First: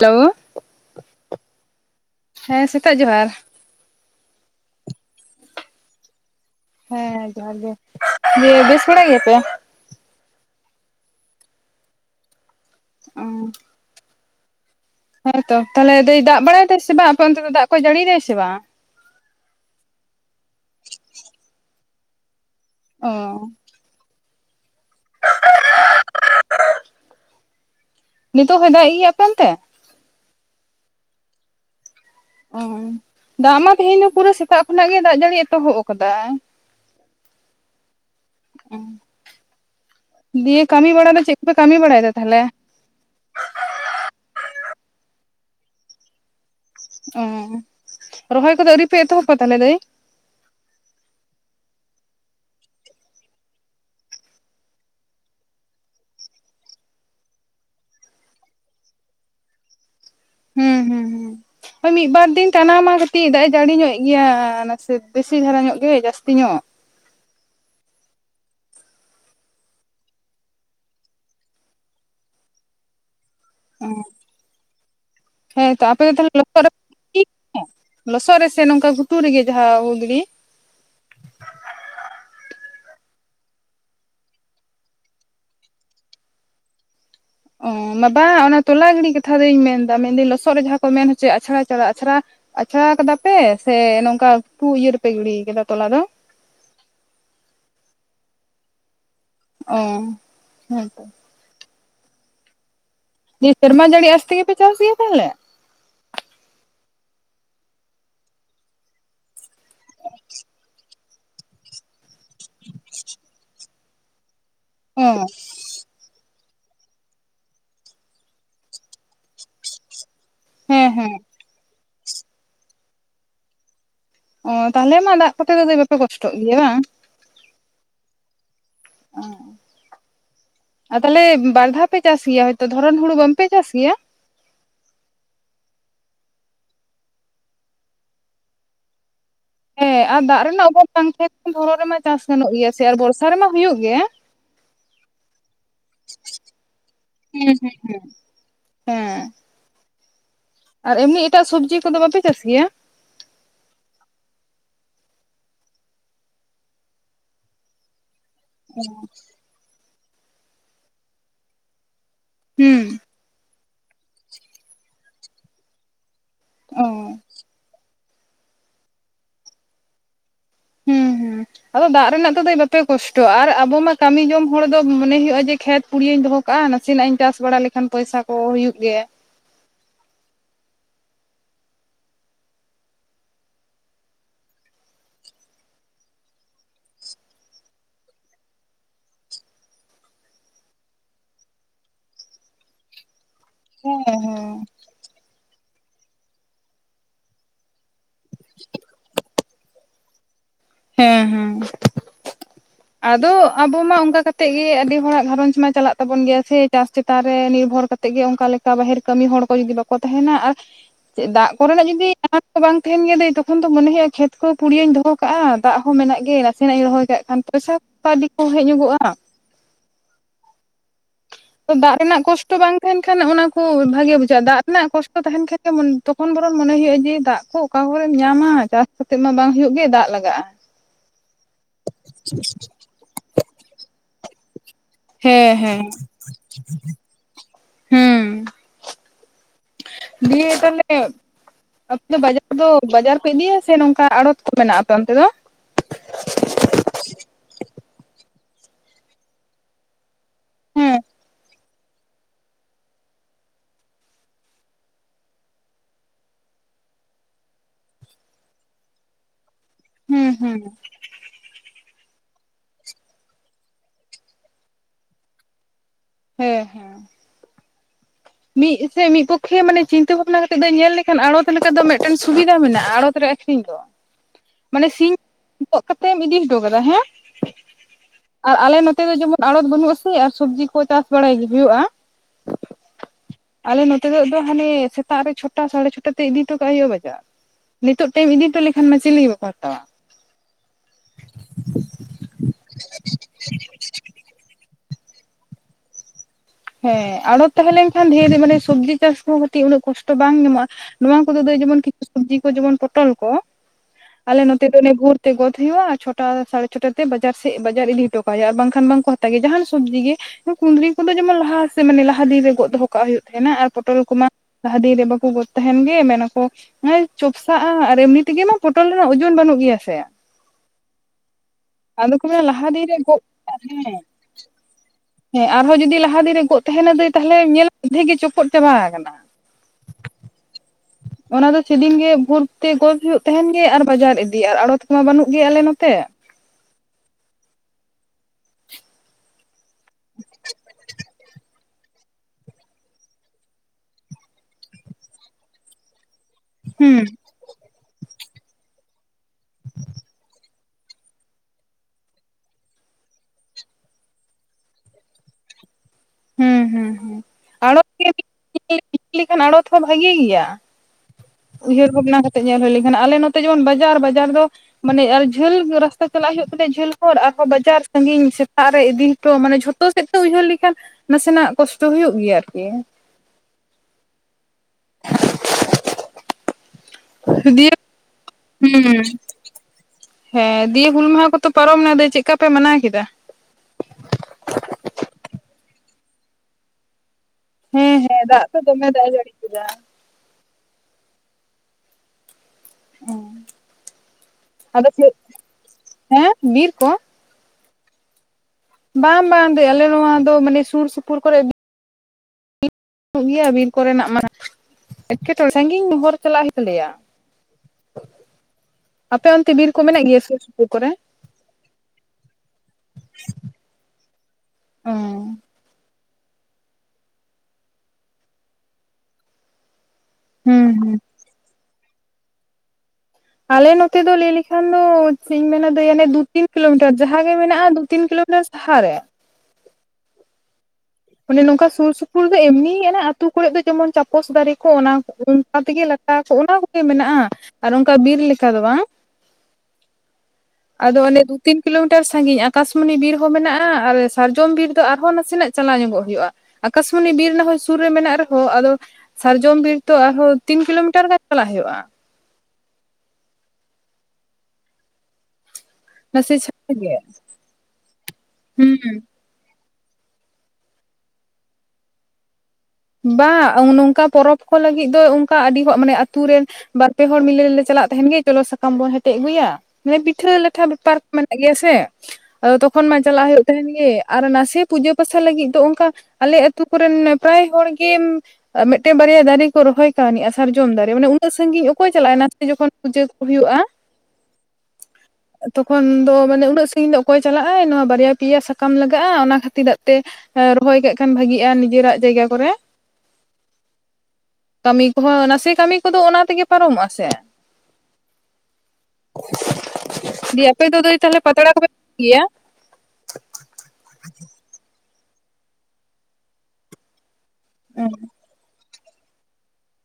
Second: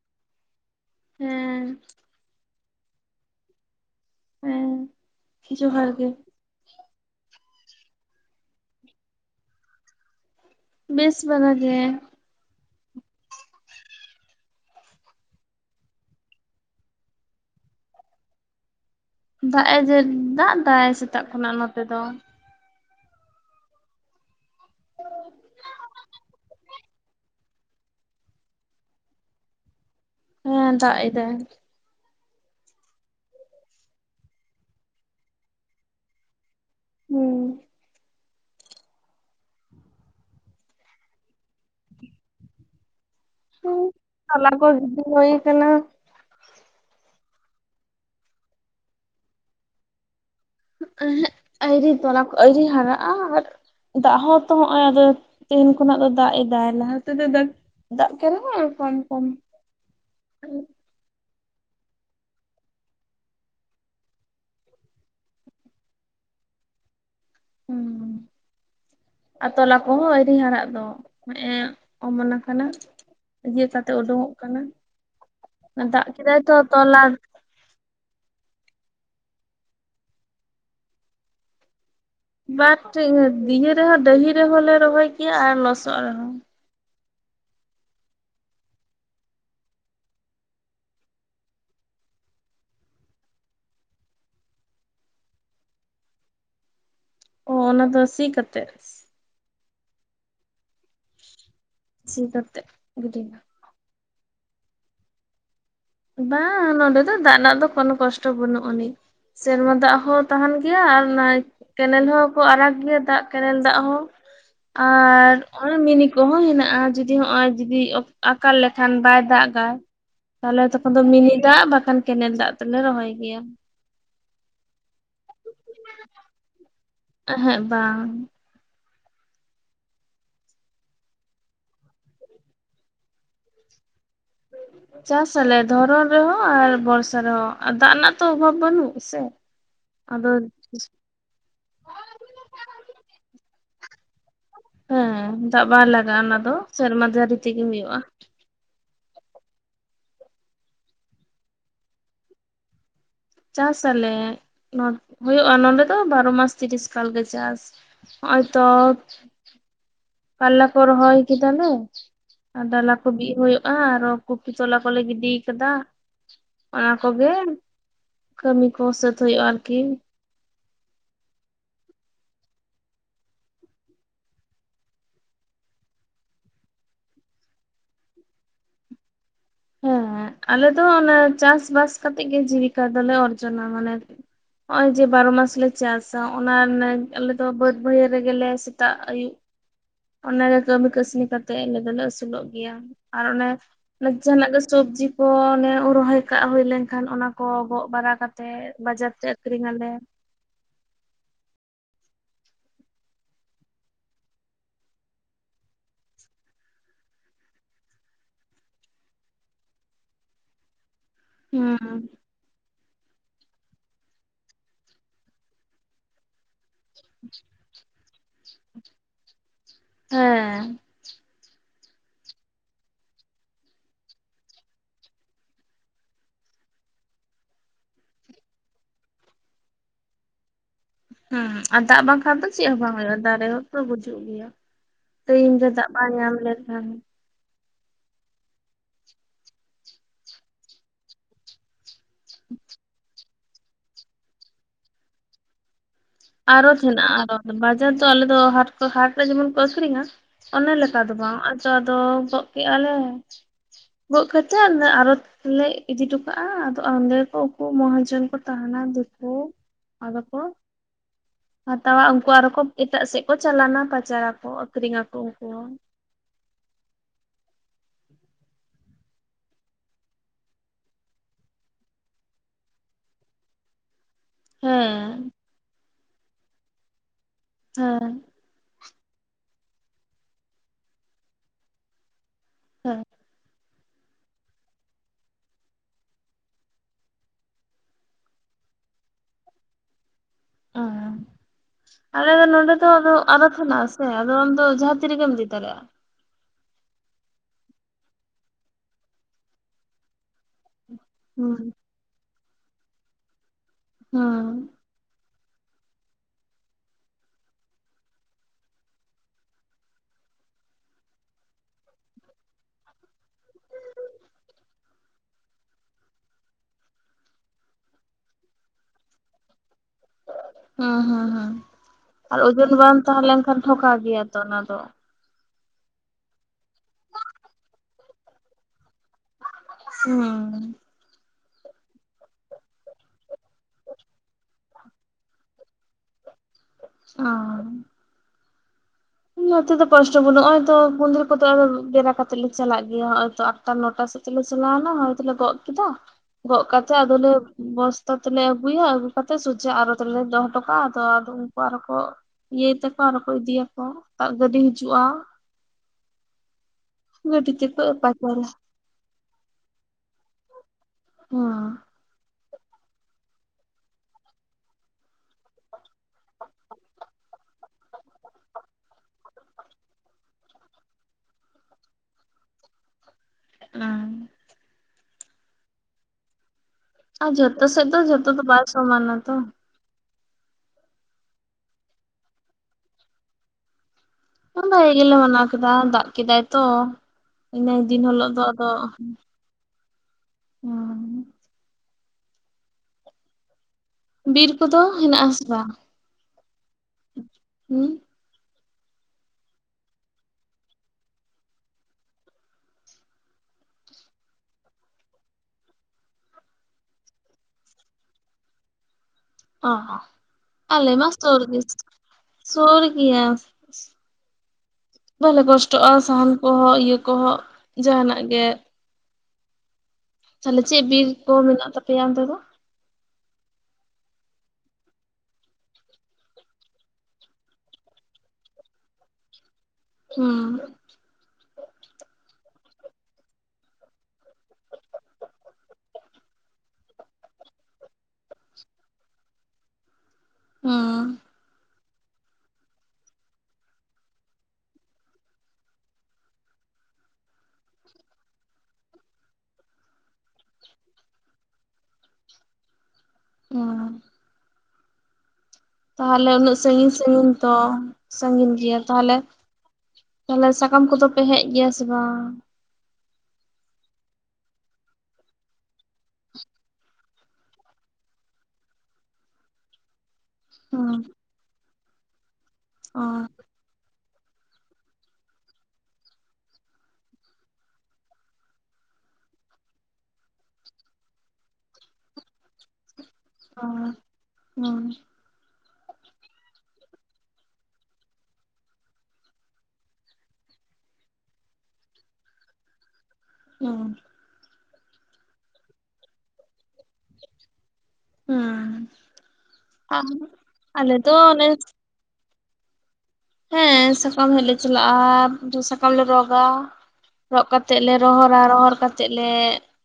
Hello ᱦᱮᱸ ᱦᱮᱸ ᱥᱮᱛᱟᱜ ᱡᱚᱦᱟᱨ ᱾ ᱮᱸ ᱡᱚᱦᱟᱨ ᱜᱮ ᱾ ᱦᱮᱸ ᱡᱚᱦᱟᱨ ᱜᱮ ᱵᱮᱥ ᱵᱟᱲᱟ ᱜᱮᱭᱟ ᱯᱮ ᱵᱮᱥ ᱵᱟᱲᱟ ᱜᱮ ᱚᱸ ᱦᱮᱸᱛᱚ ᱛᱟᱦᱚᱞᱮ ᱫᱭ ᱫᱟᱜ ᱵᱟᱲᱟᱭ ᱥᱮ ᱵᱟᱝ ᱟᱯᱮ ᱚᱱᱛᱮ ᱫᱚ ᱫᱟᱜ ᱠᱚᱭ ᱡᱟᱹᱲᱤᱭ ᱫᱟᱭ ᱥᱮ ᱵᱟᱝ ᱫᱟᱜ ᱮ ᱡᱟᱹ ᱫᱟᱜ ᱫᱟᱭ ᱥᱮᱛᱟᱜ ᱠᱷᱚᱱᱟᱜ ᱱᱚᱛᱮ ᱫᱚ ᱚᱸ ᱱᱤᱛᱚᱜ ᱦᱚᱭᱫᱟᱹᱜ ᱤᱭᱟᱹᱜ ᱠᱟᱱᱛᱮ [unintelligible] ᱦᱮᱸ ᱫᱟᱜ ᱮᱫᱟᱭ ᱾ ᱦᱚᱸ ᱫᱟᱜ ᱢᱟ ᱛᱮᱦᱮᱧ ᱫᱚ ᱯᱩᱨᱟᱹ ᱥᱮᱛᱟᱜ ᱠᱷᱚᱱᱟᱜ ᱜᱮ ᱫᱟᱜ ᱡᱟᱹᱲᱤ ᱮᱛᱚᱦᱚᱵ ᱟᱠᱟᱫᱟᱭ ᱾ ᱦᱩᱸ ᱾ ᱫᱤᱭᱮ ᱠᱟᱹᱢᱤ ᱵᱟᱲᱟ ᱫᱚ ᱪᱮᱫ ᱯᱮ ᱠᱟᱹᱢᱤ ᱵᱟᱲᱟᱭᱮᱫᱟ ᱛᱟᱦᱞᱮ ᱾ ᱩᱸ ᱛᱟᱞᱟ [unintelligible] ᱟᱠᱟᱱᱟ ᱚᱸ ᱨᱚᱦᱚᱭ ᱠᱚᱫᱚ ᱟᱹᱣᱨᱤᱯᱮ ᱮᱛᱚᱦᱚᱵᱟ ᱛᱟᱦᱚᱞᱮ ᱫᱟᱹᱭ ᱮᱸᱦᱮᱜ ᱟᱭᱨᱤ ᱛᱚᱞᱟ ᱠᱚ ᱟᱭᱨᱤ ᱦᱟᱨᱟᱜ-ᱟ ᱟᱨ ᱫᱟᱜ ᱦᱚᱸᱛᱚ ᱦᱚᱜ ᱚᱭ ᱡᱮ ᱛᱮᱦᱮᱧ ᱠᱷᱚᱱᱟᱜ ᱮ ᱫᱟᱜ ᱮᱫᱟᱭ ᱞᱟᱦᱟ ᱛᱮ ᱫᱚ ᱵᱟᱝ ᱫᱟᱜ ᱠᱮᱜ ᱨᱮᱦᱚᱸᱭ ᱠᱚᱢ ᱠᱚᱢ ᱦᱩᱸ ᱦᱩᱸ ᱦᱩᱸ ᱦᱳᱭ ᱢᱤᱫ ᱵᱟᱨ ᱫᱤᱱ ᱛᱟᱞᱟ ᱢᱟ ᱠᱟᱹᱴᱤᱡ ᱫᱟᱜ ᱮ ᱡᱟᱹᱲᱤ ᱞᱮᱫ ᱜᱮᱭᱟ ᱟ ᱱᱟᱥᱮ ᱫᱮᱥᱤ ᱢᱟᱨᱟ ᱧᱚᱜ ᱜᱮ ᱡᱟᱹᱥᱛᱤ ᱧᱚᱜ ᱦᱩᱸ [inaudible] ᱟᱨ ᱛᱚᱞᱟ ᱠᱚᱦᱚᱸ ᱟᱹᱭᱨᱤ ᱦᱟᱨᱟᱜ ᱫᱚ ᱦᱮᱸᱜ ᱮ ᱚᱢᱚᱱ ᱟᱠᱟᱱᱟ᱾ ᱤᱭᱟᱹ ᱠᱟᱛᱮᱜ ᱩᱰᱩᱸᱝ-ᱚᱜ ᱠᱟᱱᱟ ᱫᱟᱜ ᱠᱮᱫᱟᱭ ᱛᱚ ᱛᱚᱞᱟ ᱚᱸ ᱞᱚᱥᱚᱫ ᱨᱮᱥᱮ ᱱᱚᱝᱠᱟ ᱜᱷᱩᱴᱩ ᱨᱮᱜᱮ ᱡᱟᱦᱟᱸ ᱦᱩᱫᱲᱤ? ᱵᱟᱨ ᱴᱷᱮᱡ [unintelligible] ᱰᱟᱹᱦᱤ ᱨᱮᱦᱚᱸ ᱞᱮ ᱨᱚᱦᱚᱭ ᱜᱮᱭᱟ ᱟᱨ ᱞᱚᱥᱚᱜ ᱨᱮᱦᱚᱸ᱾ ᱚ [unintelligible] ᱚᱱᱟ ᱛᱚᱞᱟ ᱜᱤᱰᱤ ᱠᱟᱛᱷᱟ ᱫᱚᱧ ᱢᱮᱱᱫᱟ, ᱢᱮᱱᱫᱟᱹᱧ ᱞᱚᱥᱚᱫ ᱨᱮ ᱡᱟᱦᱟᱸ ᱠᱚ ᱢᱮᱱ ᱦᱚᱪᱚᱭᱮ ᱟ ᱟᱪᱷᱟᱲᱟ ᱪᱟᱨᱟ ᱟᱪᱷᱟᱨᱟ᱾ ᱟᱪᱷᱟᱲᱟ ᱟᱠᱟᱫᱟ ᱯᱮ ᱥᱮ ᱱᱚᱝᱠᱟ ᱯᱩ ᱤᱭᱟᱹ ᱨᱮᱯᱮ ᱜᱤᱲᱤᱭ ᱠᱟᱫᱟ ᱛᱚᱞᱟ ᱫᱚ? ᱚ ᱚᱱᱟ ᱫᱚ ᱥᱤ ᱠᱟᱛᱮ᱾ ᱚ ᱦᱮᱸᱛᱚ, ᱥᱤ ᱠᱟᱛᱮᱜ ᱜᱤᱰᱤ᱾ ᱫᱤᱭᱮ ᱥᱮᱨᱢᱟ ᱡᱟᱹᱲᱤ ᱟᱥ ᱛᱮᱜᱮ ᱯᱮ ᱪᱟᱥ ᱜᱮᱭᱟ ᱛᱟᱦᱚᱞᱮ? ᱵᱟᱝ ᱱᱚᱸᱰᱮ ᱫᱚ ᱫᱟᱜ ᱨᱮᱱᱟᱜ ᱫᱚ ᱠᱳᱱᱳ ᱠᱚᱥᱴᱚ ᱵᱟᱹᱱᱩᱜ ᱟᱹᱱᱤᱡ᱾ ᱥᱮᱨᱢᱟ ᱫᱟᱜ ᱦᱚᱸ ᱛᱟᱦᱮᱱ ᱜᱮᱭᱟ ᱟᱨ ᱱᱟᱭ ᱠᱮᱱᱮᱞ ᱦᱚᱸ᱾ ᱠᱚ ᱟᱨᱟᱜ ᱜᱮᱭᱟ ᱫᱟᱜ ᱠᱮᱱᱮᱞ ᱫᱟᱜ ᱦᱚᱸ ᱚ ᱟᱨ ᱦᱚᱜ-ᱚᱭ ᱢᱤᱱᱤ ᱠᱚᱦᱚᱸ ᱦᱮᱱᱟᱜ-ᱟ ᱡᱩᱫᱤ ᱦᱚᱜ-ᱚᱭ ᱡᱩᱫᱤ ᱟᱠᱟᱞ ᱞᱮᱠᱷᱟᱱ ᱵᱟᱭ ᱫᱟᱜᱟᱭ᱾ ᱛᱟᱦᱚᱞᱮ ᱦᱮᱸ ᱛᱚᱠᱷᱚᱱ ᱫᱚ ᱦᱮᱸ ᱢᱤᱱᱤ ᱫᱟᱜ ᱵᱟᱠᱷᱟᱱ ᱠᱮᱱᱮᱞ ᱫᱟᱜ ᱛᱮᱞᱮ ᱨᱚᱦᱚᱭ ᱜᱮᱭᱟ᱾ ᱚ ᱛᱟᱦᱚᱞᱮ ᱢᱟ ᱫᱟᱜ ᱠᱚᱛᱮ ᱫᱚ ᱵᱟᱯᱮ ᱠᱚᱥᱴᱚᱜ ᱜᱮᱭᱟ ᱵᱟᱝ? ᱮᱦᱮᱸ ᱵᱟᱝ ᱚ ᱟᱨ ᱛᱟᱦᱚᱞᱮ ᱵᱟᱨ ᱫᱷᱟᱣ ᱯᱮ ᱪᱟᱥ ᱜᱮᱭᱟ ᱦᱚᱭᱛᱚ ᱫᱷᱚᱨᱚᱱ ᱦᱩᱲᱩ ᱵᱟᱝᱯᱮ ᱪᱟᱥ ᱜᱮᱭᱟ᱾ ᱪᱟᱥ ᱟᱞᱮ ᱫᱷᱚᱨᱚᱱ ᱨᱮᱦᱚᱸ ᱟᱨ ᱵᱚᱨᱥᱟ ᱨᱮᱦᱚᱸ ᱫᱟᱜ ᱨᱮᱱᱟᱜ ᱛᱚ ᱚᱵᱷᱟᱵ ᱵᱟᱹᱱᱩᱜ ᱥᱮ᱾ ᱦᱮᱸ ᱟᱨ ᱟᱫᱚ ᱫᱟᱜ ᱨᱮᱱᱟᱜ ᱚᱵᱷᱟᱵᱽ ᱵᱟᱝ ᱛᱟᱦᱮᱸ ᱦᱚᱨᱚᱜ ᱨᱮᱢᱟ ᱪᱟᱥ ᱜᱟᱱᱚᱜ ᱜᱮᱭᱟ ᱥᱮ ᱟᱨ ᱵᱚᱨᱥᱟ ᱨᱮᱢᱟ ᱦᱩᱭᱩᱜ ᱜᱮ᱾ ᱦᱮᱸ ᱫᱟᱜ ᱵᱟᱝ ᱞᱟᱜᱟᱜ-ᱟ ᱚᱱᱟ ᱫᱚ ᱥᱮᱨᱢᱟ ᱡᱟᱹᱲᱤ ᱦᱩᱸ ᱛᱮᱜᱮ ᱦᱩᱸ ᱦᱩᱭᱩᱜ-ᱟ᱾ ᱦᱮᱸ ᱟᱨ ᱮᱢᱱᱤ ᱮᱴᱟᱜ ᱥᱚᱵᱽᱡᱤ ᱠᱚᱫᱚ ᱵᱟᱯᱮ ᱪᱟᱥ ᱜᱮᱭᱟ? ᱪᱟᱥ ᱟᱞᱮ ᱱᱚ ᱦᱩᱭᱩᱜ-ᱟ ᱱᱚᱸᱰᱮ ᱫᱚ ᱵᱟᱨᱚ ᱢᱟᱥ ᱛᱤᱨᱤᱥ ᱠᱟᱞ ᱜᱮ ᱪᱟᱥ᱾ ᱦᱚᱸᱜ-ᱚᱭ ᱛᱚ ᱠᱟᱨᱞᱟ ᱠᱚ ᱨᱚᱦᱚᱭ ᱠᱮᱫᱟᱞᱮ ᱟᱨ ᱦᱩᱸ ᱰᱟᱞᱟ ᱠᱚ ᱵᱤᱫ ᱦᱩᱭᱩᱜ᱾ ᱟᱸ ᱨᱚᱠᱩᱯᱤᱛᱚᱞᱟ ᱠᱚᱞᱮ ᱜᱤᱰᱤᱭ ᱠᱟᱫᱟ ᱚ ᱚᱱᱟ ᱠᱚᱜᱮ᱾ ᱠᱟᱹᱢᱤ ᱠᱩ ᱥᱟᱹᱛ ᱦᱩᱭᱩᱜ-ᱟ ᱟᱨᱠᱤ᱾ ᱦᱩᱸ ᱦᱩᱸ ᱟᱫᱚ ᱫᱟᱜ ᱨᱮᱱᱟᱜ ᱛᱚᱵᱮ ᱵᱟᱯᱮ ᱠᱚᱥᱴᱚᱜ-ᱟ ᱟᱨ ᱟᱵᱚ ᱢᱟ ᱠᱟᱹᱢᱤ ᱡᱚᱢ ᱦᱚᱲ ᱫᱚ ᱢᱚᱱᱮ ᱦᱩᱭᱩᱜ-ᱟ ᱡᱮ ᱠᱷᱮᱛ ᱯᱩᱲᱤᱭᱟᱹᱧ ᱫᱚᱦᱚ᱾ ᱮᱸ ᱱᱟᱥᱤᱱᱟᱜ ᱤᱧ ᱪᱟᱥ ᱵᱟᱲᱟ ᱞᱮᱠᱷᱟᱱ ᱯᱚᱭᱥᱟ ᱠᱚ ᱦᱩᱭᱩᱜ ᱜᱮᱭᱟ᱾ ᱦᱮᱸᱦᱮᱸ ᱟᱞᱮ ᱫᱚ ᱚᱱᱮ ᱪᱟᱥᱵᱟᱥ ᱠᱟᱛᱮᱜ ᱜᱮ ᱡᱤᱵᱤᱠᱟ ᱫᱚᱞᱮ ᱚᱨᱡᱚᱱᱟ ᱢᱟᱱᱮ᱾ ᱱᱚᱜ-ᱚᱭ ᱡᱮ ᱵᱟᱨᱚ ᱢᱟᱥ ᱞᱮ ᱪᱟᱥ ᱥᱟ ᱚᱱᱟ ᱨᱮ ᱟᱞᱮ ᱫᱚ ᱵᱟᱹᱫ ᱵᱟᱹᱭᱦᱟᱹᱲ ᱨᱮᱜᱮ ᱞᱮ ᱥᱮᱛᱟᱜ ᱟᱹᱭᱩᱵ᱾ ᱚᱱᱟᱨᱮ ᱠᱟᱹᱢᱤ ᱠᱟᱹᱥᱱᱤ ᱠᱟᱛᱮᱜ ᱟᱞᱮ ᱫᱚᱞᱮ ᱟᱹᱥᱩᱞᱚᱜ ᱜᱮᱭᱟ ᱟᱨ ᱚᱱᱮ ᱦᱮᱸ ᱡᱟᱦᱱᱟᱜ ᱦᱮᱸ ᱜᱮ ᱥᱚᱵᱽᱡᱤ ᱠᱚ ᱚᱱᱮ ᱨᱚᱦᱚᱭ ᱠᱟᱜ ᱦᱩᱭ ᱞᱮᱱᱠᱷᱟᱱ ᱚᱱᱟ ᱠᱚᱦ ᱵᱟᱨᱟ ᱠᱟᱛᱮ ᱵᱟᱡᱟᱨ ᱛᱮ ᱟᱹᱠᱷᱨᱤᱧ ᱟᱞᱮ᱾ ᱦᱮᱸ ᱦᱮᱸ᱾ ᱟᱫᱚ ᱟᱵᱚ ᱢᱟ ᱚᱱᱠᱟ ᱠᱟᱛᱮᱜᱤ ᱟᱹᱰᱤ ᱦᱚᱲᱟᱜ ᱜᱷᱟᱨᱚᱸᱡᱽ ᱢᱟ ᱪᱟᱞᱟᱜ ᱛᱟᱵᱚᱱ ᱜᱮᱭᱟ ᱥᱮ ᱪᱟᱥ ᱪᱮᱛᱟᱱ ᱨᱮ ᱱᱤᱨᱵᱷᱚᱨ ᱠᱟᱛᱮ᱾ ᱛᱮ ᱜᱮ ᱚᱱᱠᱟ ᱞᱮᱠᱟ ᱵᱟᱦᱮᱨ ᱠᱟᱹᱢᱤ ᱦᱚᱲ ᱠᱚ ᱡᱩᱫᱤ ᱵᱟᱠᱚ ᱛᱟᱦᱮᱱᱟ ᱟᱨ ᱪᱮᱫ ᱫᱟᱜ ᱠᱚᱨᱮᱱᱟᱜ ᱦᱩᱸ ᱡᱩᱫᱤ᱾ ᱵᱟᱝ ᱛᱟᱦᱮᱱ ᱜᱮᱭᱟ ᱫᱟᱹᱧ ᱛᱚᱠᱷᱚᱱ ᱫᱚ ᱢᱚᱱᱮ ᱦᱩᱭᱩᱜ-ᱟ ᱠᱷᱮᱛ ᱠᱚ ᱯᱩᱲᱤᱭᱟᱹᱧ ᱫᱚᱦᱚ ᱠᱟᱜ-ᱟ ᱫᱟᱜ ᱦᱚᱸ ᱢᱮᱱᱟᱜ ᱜᱮ᱾ ᱛᱤᱱᱟᱹᱧ ᱨᱚᱦᱚᱭ ᱠᱟᱜ ᱠᱷᱟᱱ ᱯᱚᱭᱥᱟ ᱠᱟᱹᱣᱰᱤ ᱠᱚ ᱦᱮᱡ ᱧᱚᱜᱚᱜ-ᱟ᱾ ᱦᱮᱸ ᱛᱚ ᱫᱟᱜ ᱨᱮᱱᱟᱜ ᱠᱚᱥᱴᱚ ᱵᱟᱝ ᱛᱟᱦᱮᱱ ᱠᱷᱟᱱ ᱚᱱᱟ ᱠᱚ ᱵᱷᱟᱜᱮ ᱵᱩᱡᱷᱟᱹᱜᱼᱟ ᱫᱟᱜ ᱨᱮᱱᱟᱜ ᱠᱚᱥᱴᱚ ᱛᱟᱦᱮᱱ ᱠᱷᱟᱱ᱾ ᱛᱚᱠᱷᱚᱱ ᱵᱚᱨᱚᱱ ᱢᱚᱱᱮ ᱦᱳᱭᱳᱜ ᱡᱮ ᱫᱟᱜ ᱠᱚ ᱚᱠᱟ ᱠᱚᱨᱮᱢ ᱧᱟᱢᱟ ᱪᱟᱥ ᱠᱟᱛᱮᱜ ᱢᱟ ᱵᱟᱝ ᱦᱳᱭᱳᱜ ᱜᱮ ᱫᱟᱜ ᱞᱟᱜᱟᱜᱼᱟ᱾ ᱦᱮᱸ ᱟᱨ ᱫᱟᱜ ᱵᱟᱝᱠᱷᱟᱱ ᱫᱚ ᱪᱮᱫ ᱦᱚᱸ ᱵᱟᱝ ᱦᱩᱭᱩᱜᱼᱟ ᱫᱟᱨᱮ ᱦᱚᱸ ᱛᱚ ᱜᱩᱡᱩᱜ ᱜᱮᱭᱟ ᱛᱚ [inaudible] ᱦᱮᱸ ᱤᱧ ᱨᱮ ᱦᱮᱸ ᱫᱟᱜ ᱵᱟᱝ ᱧᱟᱢ ᱞᱮᱱᱠᱷᱟᱱ ᱦᱩᱸ ᱫᱤᱭᱮ ᱛᱟᱦᱚᱞᱮ ᱟᱯᱮ ᱫᱚ ᱵᱟᱡᱟᱨ ᱫᱚ ᱵᱟᱡᱟᱨ ᱯᱮ ᱤᱫᱤᱭᱟ ᱥᱮ ᱱᱚᱝᱠᱟ ᱟᱲᱚᱛ ᱠᱚ ᱢᱮᱱᱟᱜ ᱟᱯᱮ ᱚᱱᱛᱮ ᱫᱚ ᱟᱨᱚ ᱢᱮᱱᱟᱜ ᱟ ᱚᱱᱟ ᱟᱨᱚ ᱵᱟᱡᱟᱨ ᱫᱚ ᱟᱞᱮ ᱦᱟᱴ ᱨᱮ ᱡᱮᱢᱚᱱ ᱠᱚ ᱟᱠᱠᱷᱨᱤᱧᱟ ᱚᱱᱮ ᱦᱮᱸ ᱞᱮᱠᱟ ᱫᱚ ᱵᱟᱝ ᱟᱫᱚ ᱫᱚ ᱜᱚᱜ ᱠᱮᱜᱼᱟ ᱞᱮ ᱜᱚᱫ ᱠᱟᱛᱮᱫ ᱟᱨᱚᱛ ᱞᱮ ᱤᱫᱤ ᱦᱚᱴᱚ ᱠᱟᱜᱼᱟ ᱟᱫᱚ ᱚᱸᱰᱮ ᱠᱚ ᱩᱱᱠᱩ ᱢᱚᱦᱟᱡᱚᱱ ᱠᱚ ᱛᱟᱦᱮᱱᱟ ᱫᱤᱠᱩ ᱟᱫᱚ ᱦᱮᱸ ᱠᱚ ᱦᱮᱸ ᱦᱟᱛᱟᱣᱟ ᱩᱱᱠᱩ ᱟᱨᱚ ᱠᱚ ᱮᱴᱟᱜ ᱥᱮᱫ ᱠᱚ ᱪᱟᱞᱟᱱᱟ ᱯᱟᱪᱟᱨᱟᱠᱚ ᱟᱠᱷᱨᱤᱧᱟᱠᱚ ᱩᱱᱠᱩ ᱦᱮᱸ ᱦᱮᱸ ᱢᱤᱫ ᱥᱮ ᱢᱤᱫ ᱯᱚᱠᱠᱷᱮ ᱢᱟᱱᱮ ᱪᱤᱱᱛᱟᱹ ᱵᱷᱟᱵᱽᱱᱟ ᱠᱟᱛᱮᱮᱫ ᱫᱚ ᱧᱮᱞ ᱞᱮᱠᱷᱟᱱ ᱟᱲᱚᱛ ᱞᱮᱠᱟ ᱫᱚ ᱢᱤᱫᱴᱮᱱ ᱥᱩᱵᱤᱫᱷᱟ ᱢᱮᱱᱟᱜᱼᱟ ᱟᱲᱚᱛ ᱨᱮ ᱟᱠᱷᱨᱤᱧ ᱢᱟᱱᱮ ᱥᱤᱧ ᱦᱮᱸ ᱜᱚᱫ ᱠᱟᱛᱮᱢ ᱤᱫᱤ ᱦᱚᱴᱚ ᱠᱟᱫᱟ ᱦᱮᱸ ᱦᱮᱸ ᱟᱨ ᱟᱞᱮ ᱱᱚᱛᱮ ᱫᱚ ᱡᱮᱢᱚᱱ ᱟᱲᱚᱛ ᱵᱟᱹᱱᱩᱜ ᱟᱥᱮ ᱟᱨ ᱥᱚᱵᱡᱤ ᱠᱚ ᱪᱟᱥ ᱵᱟᱲᱟᱭ ᱜᱮ ᱦᱩᱭᱩᱜᱼᱟ ᱦᱮᱸ ᱟᱞᱮ ᱱᱚᱛᱮ ᱫᱚ ᱫᱚ ᱦᱟᱱᱮ ᱥᱮᱛᱟᱜ ᱨᱮ ᱪᱷᱚᱴᱟ ᱥᱟᱲᱮ ᱪᱷᱚᱴᱟ ᱛᱮ ᱤᱫᱤ ᱦᱚᱴᱚ ᱠᱟᱜ ᱟᱭ ᱦᱩᱭᱩᱜᱼᱟ ᱵᱟᱡᱟᱨ ᱱᱤᱛᱚᱜ ᱴᱟᱭᱮᱢ ᱤᱫᱤᱴᱚ ᱞᱮ ᱠᱷᱟᱱ ᱢᱟ ᱪᱤᱞᱤ ᱜᱮ ᱵᱟᱠᱚ ᱦᱟᱛᱟᱣᱟ [unintelligible] ᱟᱞ ᱫᱚ ᱱᱚᱰᱮ ᱫᱚ ᱟᱫᱚ ᱟᱨᱚᱛ ᱦᱮᱱᱟᱼᱟ ᱥᱮ ᱟᱫᱚ ᱟᱢ ᱫᱚ ᱡᱟᱦᱟ ᱛᱤ ᱨᱮᱜᱮᱢ ᱤᱫᱤ ᱫᱟᱨᱮᱼᱟ ᱦᱮᱸ ᱟᱲᱚᱛ ᱛᱟᱦᱮᱸ ᱞᱮᱱᱠᱷᱟᱱ ᱫᱷᱮᱨ ᱢᱟᱱᱮ ᱥᱚᱵᱽᱡᱤ ᱪᱟᱥ ᱠᱚ ᱠᱷᱟᱹᱜ ᱩᱱᱟᱹᱜ ᱠᱚᱥᱴᱚ ᱵᱟᱝ ᱧᱟᱢᱚᱜᱼᱟ ᱱᱚᱣᱟ ᱠᱚᱫᱚ ᱦᱩᱸ ᱡᱮᱢᱚᱱ ᱠᱤᱪᱷᱩ ᱥᱚᱵᱡᱤ ᱠᱚ ᱡᱮᱢᱚᱱ ᱯᱚᱴᱚᱞ ᱠᱚ ᱟᱞᱮ ᱱᱚᱛᱮ ᱦᱩᱸ ᱫᱚ ᱵᱷᱳᱨ ᱜᱚᱫ ᱦᱩᱭᱩᱜᱼᱟ ᱟᱨ ᱪᱷᱚᱴᱟ ᱥᱟᱲᱮ ᱪᱷᱚᱴᱟ ᱛᱮ ᱵᱟᱡᱟᱨ ᱥᱮᱫ ᱵᱟᱡᱟᱨ ᱤᱫᱤ ᱦᱚᱴᱚ ᱠᱟᱜ ᱦᱩᱭᱩᱜᱼᱟ ᱵᱟᱝᱠᱷᱟᱱ ᱵᱟᱝᱠᱚ ᱦᱟᱛᱟᱣ ᱜᱮᱭᱟ ᱡᱟᱦᱟᱱ ᱥᱚᱵᱽᱡᱤ ᱜᱮ ᱠᱩᱸᱫᱽᱨᱤ ᱠᱚᱫᱚ ᱡᱮᱢᱚᱱ ᱞᱟᱦᱟᱥᱮᱫ ᱢᱟᱱᱮ ᱞᱟᱦᱟ ᱫᱤᱱ ᱨᱮ ᱜᱚᱫ ᱫᱚᱦᱚ ᱠᱟᱜ ᱦᱩᱭᱩᱜ ᱛᱟᱦᱮᱸᱱᱟ ᱟᱨ ᱯᱚᱴᱚᱞ ᱠᱚᱢᱟ ᱞᱟᱦᱟᱫᱤ ᱨᱮ ᱵᱟᱠᱚ ᱜᱚᱫ ᱛᱦᱮᱱ ᱜᱮ ᱢᱮᱱᱟᱠᱚ ᱪᱚᱯᱥᱟᱜᱼᱟ ᱟᱨ ᱮᱢᱱᱤ ᱛᱮᱜᱮ ᱢᱟ ᱯᱚᱴᱚᱞ ᱨᱮᱱᱟᱜ ᱳᱡᱚᱱ ᱵᱟᱹᱱᱩᱜ ᱜᱮᱭᱟ ᱥᱮ ᱦᱮᱸ ᱦᱮᱸ ᱦᱟᱸ ᱟᱫᱚ ᱠᱚ ᱟᱨ ᱢᱮᱱᱟ ᱳᱡᱚᱱ ᱞᱟᱦᱟ ᱫᱤᱱ ᱨᱮ ᱵᱟᱝ ᱜᱚᱫ ᱛᱟᱦᱮᱸ ᱞᱮᱱᱠᱷᱟᱱ ᱦᱮᱸ ᱴᱷᱚᱠᱟ ᱜᱮᱭᱟ ᱛᱚ ᱚᱱᱟ ᱫᱚ ᱦᱮᱸ ᱟᱨᱦᱚᱸ ᱡᱩᱫᱤ ᱞᱟᱦᱟ ᱫᱤᱱ ᱨᱮ ᱜᱚᱜ ᱛᱟᱦᱮᱸᱱᱟ ᱫᱟᱹᱭ ᱛᱟᱦᱚᱞᱮ ᱧᱮᱞᱫᱮᱜ ᱜᱮ ᱪᱚᱯᱚᱫ ᱪᱟᱵᱟ ᱟᱠᱟᱱᱟ ᱦᱩᱸ ᱚᱱᱟ ᱫᱚ ᱥᱮᱫᱤᱱ ᱜᱮ ᱵᱷᱳᱨ ᱛᱮ ᱜᱚᱫ ᱦᱩᱭᱩᱜ ᱛᱟᱦᱮᱱ ᱜᱮ ᱟᱨ ᱵᱟᱡᱟᱨ ᱤᱫᱤᱜ ᱟᱨ ᱟᱲᱚᱛ ᱠᱚᱢᱟ ᱵᱟᱹᱱᱩᱜ ᱜᱮᱭᱟ ᱟᱞᱮ ᱱᱚᱛᱮ ᱚ ᱱᱚᱛᱮᱫ ᱫᱚ ᱠᱚᱥᱴᱚ ᱵᱟᱹᱱᱩᱜ ᱱᱚᱜᱚᱭ ᱛᱚ ᱢᱚᱱᱫᱤᱨ ᱠᱚᱫᱚ ᱵᱮᱨᱟ [inaudible] ᱞ ᱞᱮ ᱪᱟᱞᱟᱜ ᱜᱮᱭᱟᱜᱛᱚ ᱟᱴᱟ ᱱᱚᱴᱟ ᱥᱮᱫ ᱛᱮᱞᱮ ᱪᱟᱞᱟᱣ ᱮᱱᱟ ᱦᱚᱛᱚᱞ ᱞᱮ ᱜᱚᱫ ᱠᱮᱫᱟ ᱜᱚᱜ ᱠᱟᱛᱮᱜ ᱦᱩᱸ ᱟᱫᱚᱞᱮ ᱵᱚᱥᱛᱟ ᱛᱮᱞᱮ ᱟᱹᱜᱩᱭᱟ ᱟᱹᱜᱩ ᱠᱟᱛᱮ ᱥᱚᱡᱷᱮ ᱟᱨᱚᱛ ᱛᱮᱞᱮ ᱫᱚᱦᱚ ᱦᱚᱴᱚ ᱠᱟᱜᱼᱟ ᱟ ᱟᱫᱚ ᱩᱱᱠᱩ ᱟᱨ ᱠᱚ ᱤᱭᱟᱹᱭ ᱛᱟᱠᱚ ᱟᱨ ᱠᱚ ᱤᱫᱤᱭᱟᱠᱚ ᱫᱟᱜ ᱜᱟᱹᱰᱤ ᱦᱤᱡᱩᱜᱼᱟ ᱦᱩᱸ ᱦᱩᱸ ᱦᱩᱸ ᱟᱲᱚᱛ ᱜᱮ [unintelligible] ᱞᱮᱠᱷᱟᱱ ᱟᱲᱚᱛ ᱦᱚᱸ ᱵᱷᱟᱜᱤ ᱜᱮᱭᱟ ᱩᱭᱦᱟᱹᱨ ᱦᱮᱸ ᱵᱷᱟᱵᱽᱱᱟᱛ ᱧᱮᱞ ᱦᱩᱭ ᱞᱮᱱᱠᱷᱟᱱ ᱟᱞᱮ ᱱᱚᱛᱮ ᱡᱮᱢᱚᱱ ᱵᱟᱡᱟᱨ ᱵᱟᱡᱟᱨ ᱫᱚ ᱢᱟᱱᱮ ᱟᱨ ᱡᱷᱟᱹᱞ ᱨᱟᱥᱛᱟ ᱪᱟᱞᱟᱜ ᱦᱩᱭᱩᱜ ᱛᱟᱞᱮ ᱡᱷᱟᱹᱞ ᱦᱚᱨ ᱟᱨᱦᱚᱸ ᱵᱟᱡᱟᱨ ᱥᱟᱺᱜᱤᱧ ᱥᱮᱛᱟᱜ ᱨᱮ ᱤᱫᱤᱦᱚᱴᱚ ᱢᱟᱱᱮ ᱡᱷᱚᱛᱚ ᱪᱮᱫ ᱛᱮ ᱩᱭᱦᱟᱹᱨ ᱞᱮᱠᱷᱟᱱ ᱱᱟᱥᱮᱱᱟᱜ ᱠᱚᱥᱴᱚ ᱦᱩᱭᱩᱜ ᱜᱮᱭᱟ ᱟᱨᱠᱤ ᱦ [unintelligible] ᱟᱨ ᱡᱚᱛᱚ ᱫᱤᱭᱮ ᱥᱮᱛ ᱫᱚ ᱡᱚᱛᱚ ᱫᱚ ᱵᱟᱭ ᱦᱩᱸ ᱥᱚᱢᱟᱱᱟ ᱛᱚ ᱦᱮᱸ ᱫᱤᱭᱮ ᱦᱩᱞ ᱢᱟᱦᱟ ᱠᱚᱛᱚ ᱯᱟᱨᱚᱢ ᱮᱱᱟ ᱪᱮᱫ ᱞᱮᱠᱟ ᱯᱮ ᱢᱟᱱᱟᱣ ᱠᱮᱫᱟ ᱵᱷᱟᱜᱮ ᱜᱮᱞᱮ ᱢᱟᱱᱟᱣ ᱠᱮᱫᱟ ᱫᱟᱜ ᱠᱮᱫᱟᱭ ᱛᱚ ᱤᱱᱟᱹ ᱦᱮᱸ ᱫᱤᱱ ᱦᱮᱸ ᱦᱤᱞᱳᱜ ᱫᱚ ᱫᱟᱜ ᱛᱚ ᱟᱫᱚ ᱫᱚᱢᱮ ᱫᱟᱜ ᱮ ᱡᱟᱹᱲᱤ ᱠᱮᱫᱟ ᱦᱩᱸ ᱚ ᱵᱤᱨ ᱠᱚᱫᱚ ᱟᱫᱚ ᱪᱮᱫ ᱦᱮᱱᱟᱜ ᱟᱥᱮ ᱵᱟᱝ ᱦᱮᱸ ᱵᱤᱨ ᱠᱚ ᱦᱩᱸ ᱵᱟᱝ ᱵᱟᱝ ᱫᱟᱹᱭ ᱟᱞᱮ ᱱᱚᱣᱟ ᱫᱚ ᱢᱟᱱᱮ ᱥᱩᱨ ᱥᱩᱯᱩᱨ ᱠᱚᱨᱮ ᱜᱮᱭᱟ ᱵᱤᱨ ᱠᱚᱨᱮᱱᱟᱜ ᱢᱟᱱᱮ ᱮᱴᱠᱮᱴᱚᱬᱮ ᱥᱟᱺᱜᱤᱧ ᱦᱚᱨ ᱪᱟᱞᱟᱜ ᱦᱩᱭᱩᱜ ᱛᱟᱞᱮᱭᱟ ᱟᱯᱮ ᱚᱱᱛᱮ ᱚ ᱵᱤᱨ ᱠᱚ ᱢᱮᱱᱟᱜ ᱜᱮᱭᱟ ᱥᱩᱨ ᱥᱩᱯᱩᱨ ᱠᱚᱨᱮ ᱟᱞᱮ ᱢᱟ ᱥᱩᱨ ᱜᱮ ᱥᱩᱨ ᱜᱮᱭᱟ ᱚ ᱵᱟᱞᱮ ᱠᱚᱥᱴ ᱱᱚᱥᱴᱚᱜ-ᱟ ᱥᱟᱦᱟᱱ ᱠᱚᱦᱚᱸ ᱤᱭᱟᱹ ᱠᱚᱦᱚᱸ ᱡᱟᱦᱟᱱᱟᱜ ᱜᱮ ᱛᱟᱦᱚᱞᱮ ᱦᱩᱸ ᱪᱮᱫ ᱦᱩᱸ ᱵᱤᱨ ᱠᱚ ᱢᱮᱱᱟᱜ ᱛᱟᱯᱮᱭᱟ ᱚᱱᱛᱮ ᱫᱚ ᱟᱞᱮ ᱱᱚᱛᱮ ᱫᱚ ᱞᱟᱹᱭ ᱞᱮᱠᱷᱟᱱ ᱫᱚ ᱪᱮᱫ ᱤᱧ ᱢᱮᱱᱟ ᱫᱮ ᱫᱩ ᱛᱤᱱ ᱠᱤᱞᱳᱢᱤᱴᱟᱨ ᱡᱟᱦᱟᱸᱜ ᱜᱮ ᱢᱮᱱᱟᱜ-ᱟ ᱫᱩ ᱛᱤᱱ ᱠᱤᱞᱳᱢᱤᱴ ᱚᱱᱟ ᱥᱟᱦᱟᱨᱮ ᱦᱮᱸ ᱚᱱᱮ ᱱᱚᱝᱠᱟ ᱥᱩᱨ ᱥᱩᱯᱩᱨ ᱫᱚ ᱮᱢᱱᱤ ᱟᱛᱳ ᱠᱚᱨᱮ ᱫᱚ ᱡᱮᱢᱚᱱ ᱪᱟᱯᱚᱥ ᱫᱟᱨᱮ ᱠᱚ ᱚᱱᱟ ᱚᱱᱠᱟ ᱛᱮᱜᱮ ᱞᱟᱹᱠ ᱚᱱᱟ ᱠᱚᱜᱮ ᱢᱮᱱᱟᱜ-ᱟ ᱟᱨ ᱚᱱᱠᱟ ᱵᱤᱨ ᱞᱮᱠᱟ ᱫᱚ ᱵᱟᱝ ᱟᱫᱚ ᱦᱩᱸ ᱚᱱᱮ ᱫᱩᱯ ᱛᱤᱱ ᱠᱤᱞᱳᱢᱤᱴᱟᱨ ᱥᱟᱺᱜᱤᱧ ᱟᱠᱟᱥᱢᱚᱱᱤ ᱵᱤᱨ ᱦᱚᱸ ᱢᱮᱱᱟᱜ-ᱟ ᱟᱨ ᱥᱟᱨᱡᱚᱢ ᱵᱤᱨ ᱫᱚ ᱟᱨᱦᱚᱸ ᱱᱟᱥᱮᱱᱟᱜ ᱪᱟᱞᱟᱣ ᱧᱚᱜᱚᱜ ᱦᱩᱭᱩᱜ-ᱟ ᱟᱠᱟᱥᱢᱚᱱᱤ ᱵᱤᱨ ᱨᱮᱱᱟᱜᱦᱚᱸ ᱥᱩᱨ ᱨᱮ ᱢᱮᱱᱟᱜ ᱨᱮᱦᱚᱸ ᱟᱫᱚ ᱥᱟᱨᱡᱚᱢ ᱵᱤᱨ ᱛᱚ ᱟᱨᱦᱚᱸ ᱛᱤᱱ ᱠᱤᱞᱳᱢᱤᱴᱟᱨ ᱜᱟᱱ ᱪᱟᱞᱟᱜ ᱦᱩᱭᱩᱜ-ᱟ ᱚ ᱛᱟᱦᱚᱞᱮ ᱱᱟᱥᱮ ᱩᱱᱟᱹᱜ ᱪᱷᱟᱲᱟ ᱥᱟᱺᱜᱤᱧ ᱜᱮ ᱥᱟᱜᱤᱧ ᱛᱚ ᱥᱟᱺᱜᱤᱧ ᱜᱮᱭᱟ ᱦᱩᱸ ᱛᱟᱦᱚᱞᱮ ᱛᱟᱦᱚᱞᱮ ᱥᱟᱠᱟᱢ ᱠᱚᱫᱚ ᱯᱮ ᱦᱮᱡ ᱜᱮᱭᱟ ᱥᱮ ᱵᱟᱝ ᱵᱟᱝ ᱱᱚᱝᱠᱟ ᱯᱚᱨᱚᱵᱽ ᱠᱚ ᱞᱟᱹᱜᱤᱫ ᱫᱚ ᱚᱱᱠᱟ ᱟᱹᱰᱤ ᱦᱚᱲ ᱢᱟᱱᱮ ᱟᱹᱛᱩ ᱨᱮᱱ ᱵᱟᱨ ᱯᱮ ᱦᱚᱲ ᱢᱤᱞᱮᱞᱮ ᱪᱟᱞᱟᱜ ᱛᱟᱦᱮᱱ ᱜᱮ ᱪᱚᱞᱚ ᱥᱟᱠᱟᱢ ᱵᱚᱱ ᱦᱮᱴᱮᱡ ᱟᱹᱜᱩᱭᱟ ᱢᱟᱱᱮ ᱯᱤᱴᱷᱟᱹ ᱞᱟᱴᱷᱟ ᱵᱮᱯᱟᱨ ᱦᱩᱸ ᱠᱚ ᱢᱮᱱᱟᱜ ᱜᱮᱭᱟ ᱥᱮ ᱟᱫᱚ ᱛᱚᱠᱷᱚᱱ ᱢᱟ ᱚ ᱪᱟᱞᱟᱜ ᱦᱩᱭᱩᱜ ᱛᱟᱦᱮᱱ ᱜᱮ ᱟᱨ ᱱᱟᱥᱮ ᱯᱩᱡᱟᱹ ᱯᱟᱥᱟ ᱞᱟᱹᱜᱤᱫ ᱫᱚ ᱚᱱᱠᱟ ᱟᱞᱮ ᱟᱹᱛᱩ ᱠᱚᱨᱮᱱ ᱯᱨᱟᱭ ᱦᱚᱲᱜᱮ ᱟᱨ ᱢᱤᱫᱴᱮᱡ ᱵᱟᱨᱭᱟ ᱫᱟᱨᱮ ᱠᱚ ᱨᱚᱦᱚᱭ ᱠᱟᱣᱱᱤᱡ ᱟ ᱥᱟᱨᱡᱚᱢ ᱫᱟᱨᱮ ᱢᱟᱱᱮ ᱩᱱᱟᱹᱜ ᱥᱟᱺᱜᱤᱧ ᱚᱠᱚᱭ ᱪᱟᱞᱟᱜ-ᱟ ᱱᱟᱥᱮ ᱡᱚᱠᱷᱚᱱ ᱯᱩᱡᱟᱹ ᱦᱩᱭᱩᱜᱼᱟ ᱚ ᱦᱩᱸ ᱛᱚᱠᱷᱚᱱ ᱫᱚ ᱢᱟᱱᱮ ᱩᱱᱟᱹᱜ ᱥᱟᱺᱜᱤᱧ ᱫᱚ ᱚᱠᱚᱭ ᱪᱟᱞᱟᱜ ᱟᱭ ᱱᱚᱣᱟ ᱵᱟᱨᱭᱟ ᱯᱮᱭᱟ ᱥᱟᱠᱟᱢ ᱞᱟᱜᱟᱜ-ᱟ ᱚᱱᱟ ᱠᱷᱟᱹᱛᱤᱨᱟᱜ ᱛᱮ ᱨᱚᱦᱚᱭ ᱠᱟᱜ ᱠᱷᱟᱱ ᱵᱷᱟᱜᱤᱜ-ᱟ ᱱᱤᱡᱮᱨᱟᱜ ᱡᱟᱭᱜᱟ ᱠᱚᱨᱮ ᱦᱩᱸ ᱠᱟᱹᱢᱤ ᱠᱚᱦᱚᱸ ᱱᱟᱥᱮ ᱠᱟᱹᱢᱤ ᱠᱚᱫᱚ ᱚᱱᱟ ᱛᱮᱜᱮ ᱯᱟᱨᱚᱢᱚᱜ-ᱟ ᱥᱮ ᱦᱩᱸ ᱫᱤ ᱟᱯᱮ ᱫᱚ ᱫᱟᱹᱭ ᱟᱞᱮ ᱛᱟᱦᱮ ᱯᱟᱛᱲᱟ ᱚᱱᱮ ᱠᱚᱯᱮ ᱜᱮᱭᱟ ᱦᱮᱸ ᱥᱟᱠᱟᱢ ᱦᱮᱡ ᱞᱮ ᱪᱟᱞᱟᱜ-ᱟ ᱥᱟᱠᱟᱢ ᱞᱮ ᱨᱚᱜᱟ ᱨᱚᱜ ᱠᱟᱛᱮ ᱞᱮ ᱨᱚᱦᱚᱨᱟ ᱨᱚᱦᱚᱲ ᱠᱟᱛᱮ ᱪᱮᱫ ᱞᱮ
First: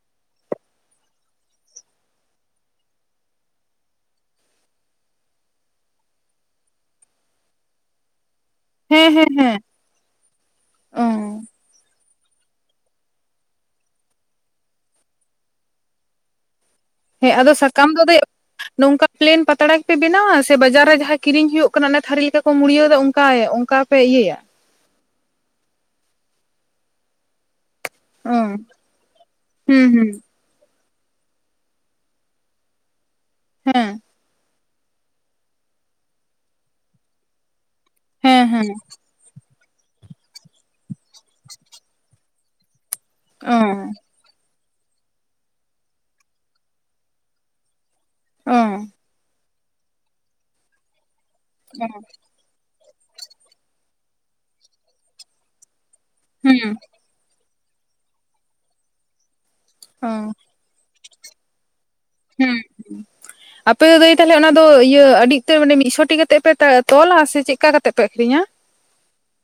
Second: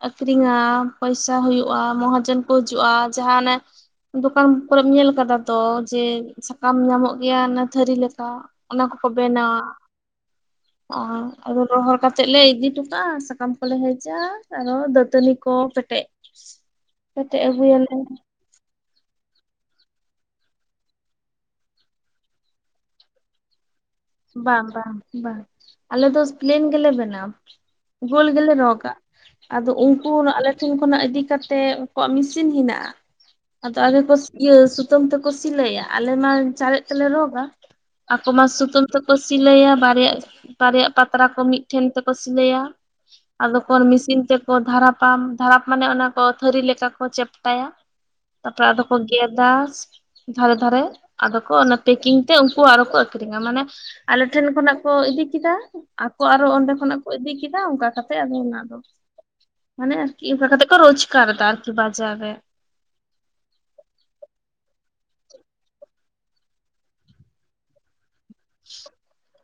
ᱟᱠᱷᱨᱤᱧᱟ ᱯᱚᱭᱥᱟ ᱦᱩᱭᱩᱜ-ᱟ ᱢᱚᱦᱟᱡᱚᱱ ᱠᱚ ᱦᱤᱡᱩᱜ-ᱟ ᱡᱟᱦᱟᱸᱱᱟᱜᱮ ᱫᱚᱠᱟᱱ ᱠᱚᱨᱮᱢ ᱧᱮᱞ ᱟᱠᱟᱫᱟ ᱛᱚ ᱡᱮ ᱥᱟᱠᱟᱢ ᱧᱟᱢᱚᱜ ᱜᱮᱭᱟ ᱚᱱᱟ ᱛᱷᱟᱹᱨᱤ ᱞᱮᱠᱟ ᱛᱚ ᱚᱱᱟ ᱦᱮᱸ ᱠᱚᱠᱚ ᱦᱮᱸ ᱦᱮᱸ ᱵᱮᱱᱟᱣᱟ ᱚ ᱟᱨ ᱨᱚᱦᱚᱲ ᱠᱟᱛᱮᱫ ᱞᱮ ᱤᱫᱤ ᱦᱚᱴᱚ ᱠᱟᱜ-ᱟ ᱥᱟᱠᱟᱢ ᱠᱚᱞᱮ ᱦᱮᱡᱟ ᱟᱨᱚ ᱫᱟᱹᱛᱟᱹᱱᱤ ᱠᱚ ᱯᱮᱴᱮᱡ ᱦᱮᱸ ᱯᱮᱴᱮᱡ ᱟᱫᱚ ᱥᱟᱠᱟᱢ ᱟᱹᱜᱩᱭᱟᱞᱮ ᱫᱚ ᱫᱟᱹᱭ ᱱᱚᱝᱠᱟ ᱯᱞᱮᱱ ᱯᱟᱛᱲᱟ ᱜᱮᱯᱮ ᱵᱮᱱᱟᱣᱟ ᱥᱮ ᱵᱟᱡᱟᱨ ᱨᱮ ᱡᱟᱦᱟᱸ ᱠᱤᱨᱤᱧ ᱦᱩᱭᱩᱜ ᱠᱟᱱᱟ ᱚᱱᱟ ᱛᱷᱟᱹᱨᱤ ᱞᱮᱠᱟ ᱢᱩᱲᱭᱟᱹᱣ ᱚᱱᱠᱟᱭ ᱚᱱᱠᱟ ᱯᱮ ᱤᱭᱟᱹ ᱵᱟᱝ ᱵᱟᱝ ᱵᱟᱝ ᱟᱞᱮ ᱫᱚ ᱯᱞᱮᱱ ᱜᱮᱞᱮ ᱵᱮᱱᱟᱣᱟ ᱜᱳᱞ ᱚ ᱜᱮᱞᱮ ᱨᱚᱜ ᱟᱠᱟᱜᱼᱟ ᱟᱫᱚ ᱦᱩᱸ ᱦᱩᱸ ᱩᱱᱠᱩᱨᱟᱜ ᱞᱮ ᱴᱷᱮᱱ ᱠᱷᱚᱱᱟᱜ ᱤᱫᱤ ᱠᱟᱛᱮᱜ ᱩᱱᱠᱩᱣᱟᱜ ᱢᱮᱥᱤᱱ ᱦᱮᱱᱟᱜᱼᱟ ᱟᱫᱚ ᱦᱮᱸ ᱟᱞᱮ ᱠᱚ ᱤᱭᱟᱹ ᱥᱩᱛᱟᱹᱢ ᱛᱮᱠᱚ ᱥᱤᱞᱟᱹᱭᱟ ᱟᱞᱮ ᱢᱟ ᱪᱟᱨᱮᱡ ᱛᱮᱞᱮ ᱨᱚᱜᱟ ᱟᱠᱚ ᱢᱟ ᱦᱮᱸ ᱦᱮᱸ ᱥᱩᱛᱟᱹᱢ ᱠᱚ ᱥᱤᱞᱟᱹᱭᱟ ᱵᱟᱨᱭᱟ ᱵᱟᱨᱭᱟ ᱯᱟᱛᱲᱟ ᱠᱚ ᱢᱤᱫᱴᱷᱮᱱ ᱛᱮᱠᱚ ᱥᱤᱞᱟᱹᱭᱟ ᱚ ᱟᱫᱚᱠᱚᱞ ᱢᱮᱥᱤᱱ ᱛᱮ ᱫᱟᱨᱟᱯᱟ ᱫᱷᱟᱨᱟᱯ ᱢᱟᱱᱮ ᱚᱱᱟ ᱠᱚ ᱛᱷᱟᱹᱨᱤ ᱞᱮᱠᱟ ᱠᱚ ᱪᱟᱯᱴᱟᱭᱟ ᱚ ᱛᱟᱯᱚᱨᱮ ᱟᱫᱚ ᱠᱚ ᱜᱮᱫᱟ ᱫᱷᱟᱨᱮ ᱫᱷᱟᱨᱮ ᱟᱫᱚ ᱠᱚ ᱯᱮᱠᱤᱝ ᱛᱮ ᱩᱱᱠᱩ ᱟᱨᱚ ᱠᱚ ᱟᱠᱷᱨᱤᱧᱟ ᱢᱟᱱᱮ ᱟᱞᱮ ᱴᱷᱮᱱ ᱠᱷᱚᱱᱟᱜ ᱠᱚ ᱤᱫᱤ ᱠᱮᱫᱟ ᱟᱠᱚ ᱟᱨᱚ ᱚᱸᱰᱮ ᱦᱩᱸ ᱠᱷᱚᱱᱟᱜ ᱤᱫᱤ ᱠᱮᱫᱟ ᱚᱱᱠᱟ ᱠᱟᱛᱮ ᱟᱫᱚ ᱚᱱᱟ ᱫᱚ ᱢᱟᱱᱮ ᱚ ᱟᱨᱠᱤ ᱚᱱᱠᱟ ᱠᱟᱛᱮ ᱨᱳᱡᱽᱜᱟᱨ ᱫᱟ ᱟᱨᱠᱤ ᱵᱟᱡᱟᱨ ᱨᱮ ᱦᱮᱸ [unintelligible] ᱟᱯᱮ ᱫᱚ ᱫᱟᱹᱭ ᱛᱟᱦᱞᱮ ᱚᱱᱟ ᱫᱚ ᱤᱭᱟᱹ ᱟᱹᱫᱷᱤᱠᱛᱚᱨ ᱢᱤᱫ ᱥᱚᱴᱤ ᱠᱟᱛᱮᱫ ᱯᱮ ᱛᱚᱞᱟ ᱥᱮ ᱪᱮᱫ ᱞᱮᱠᱟ ᱠᱟᱛᱮᱜ ᱯᱮ ᱟᱹᱠᱷᱨᱤᱧᱟ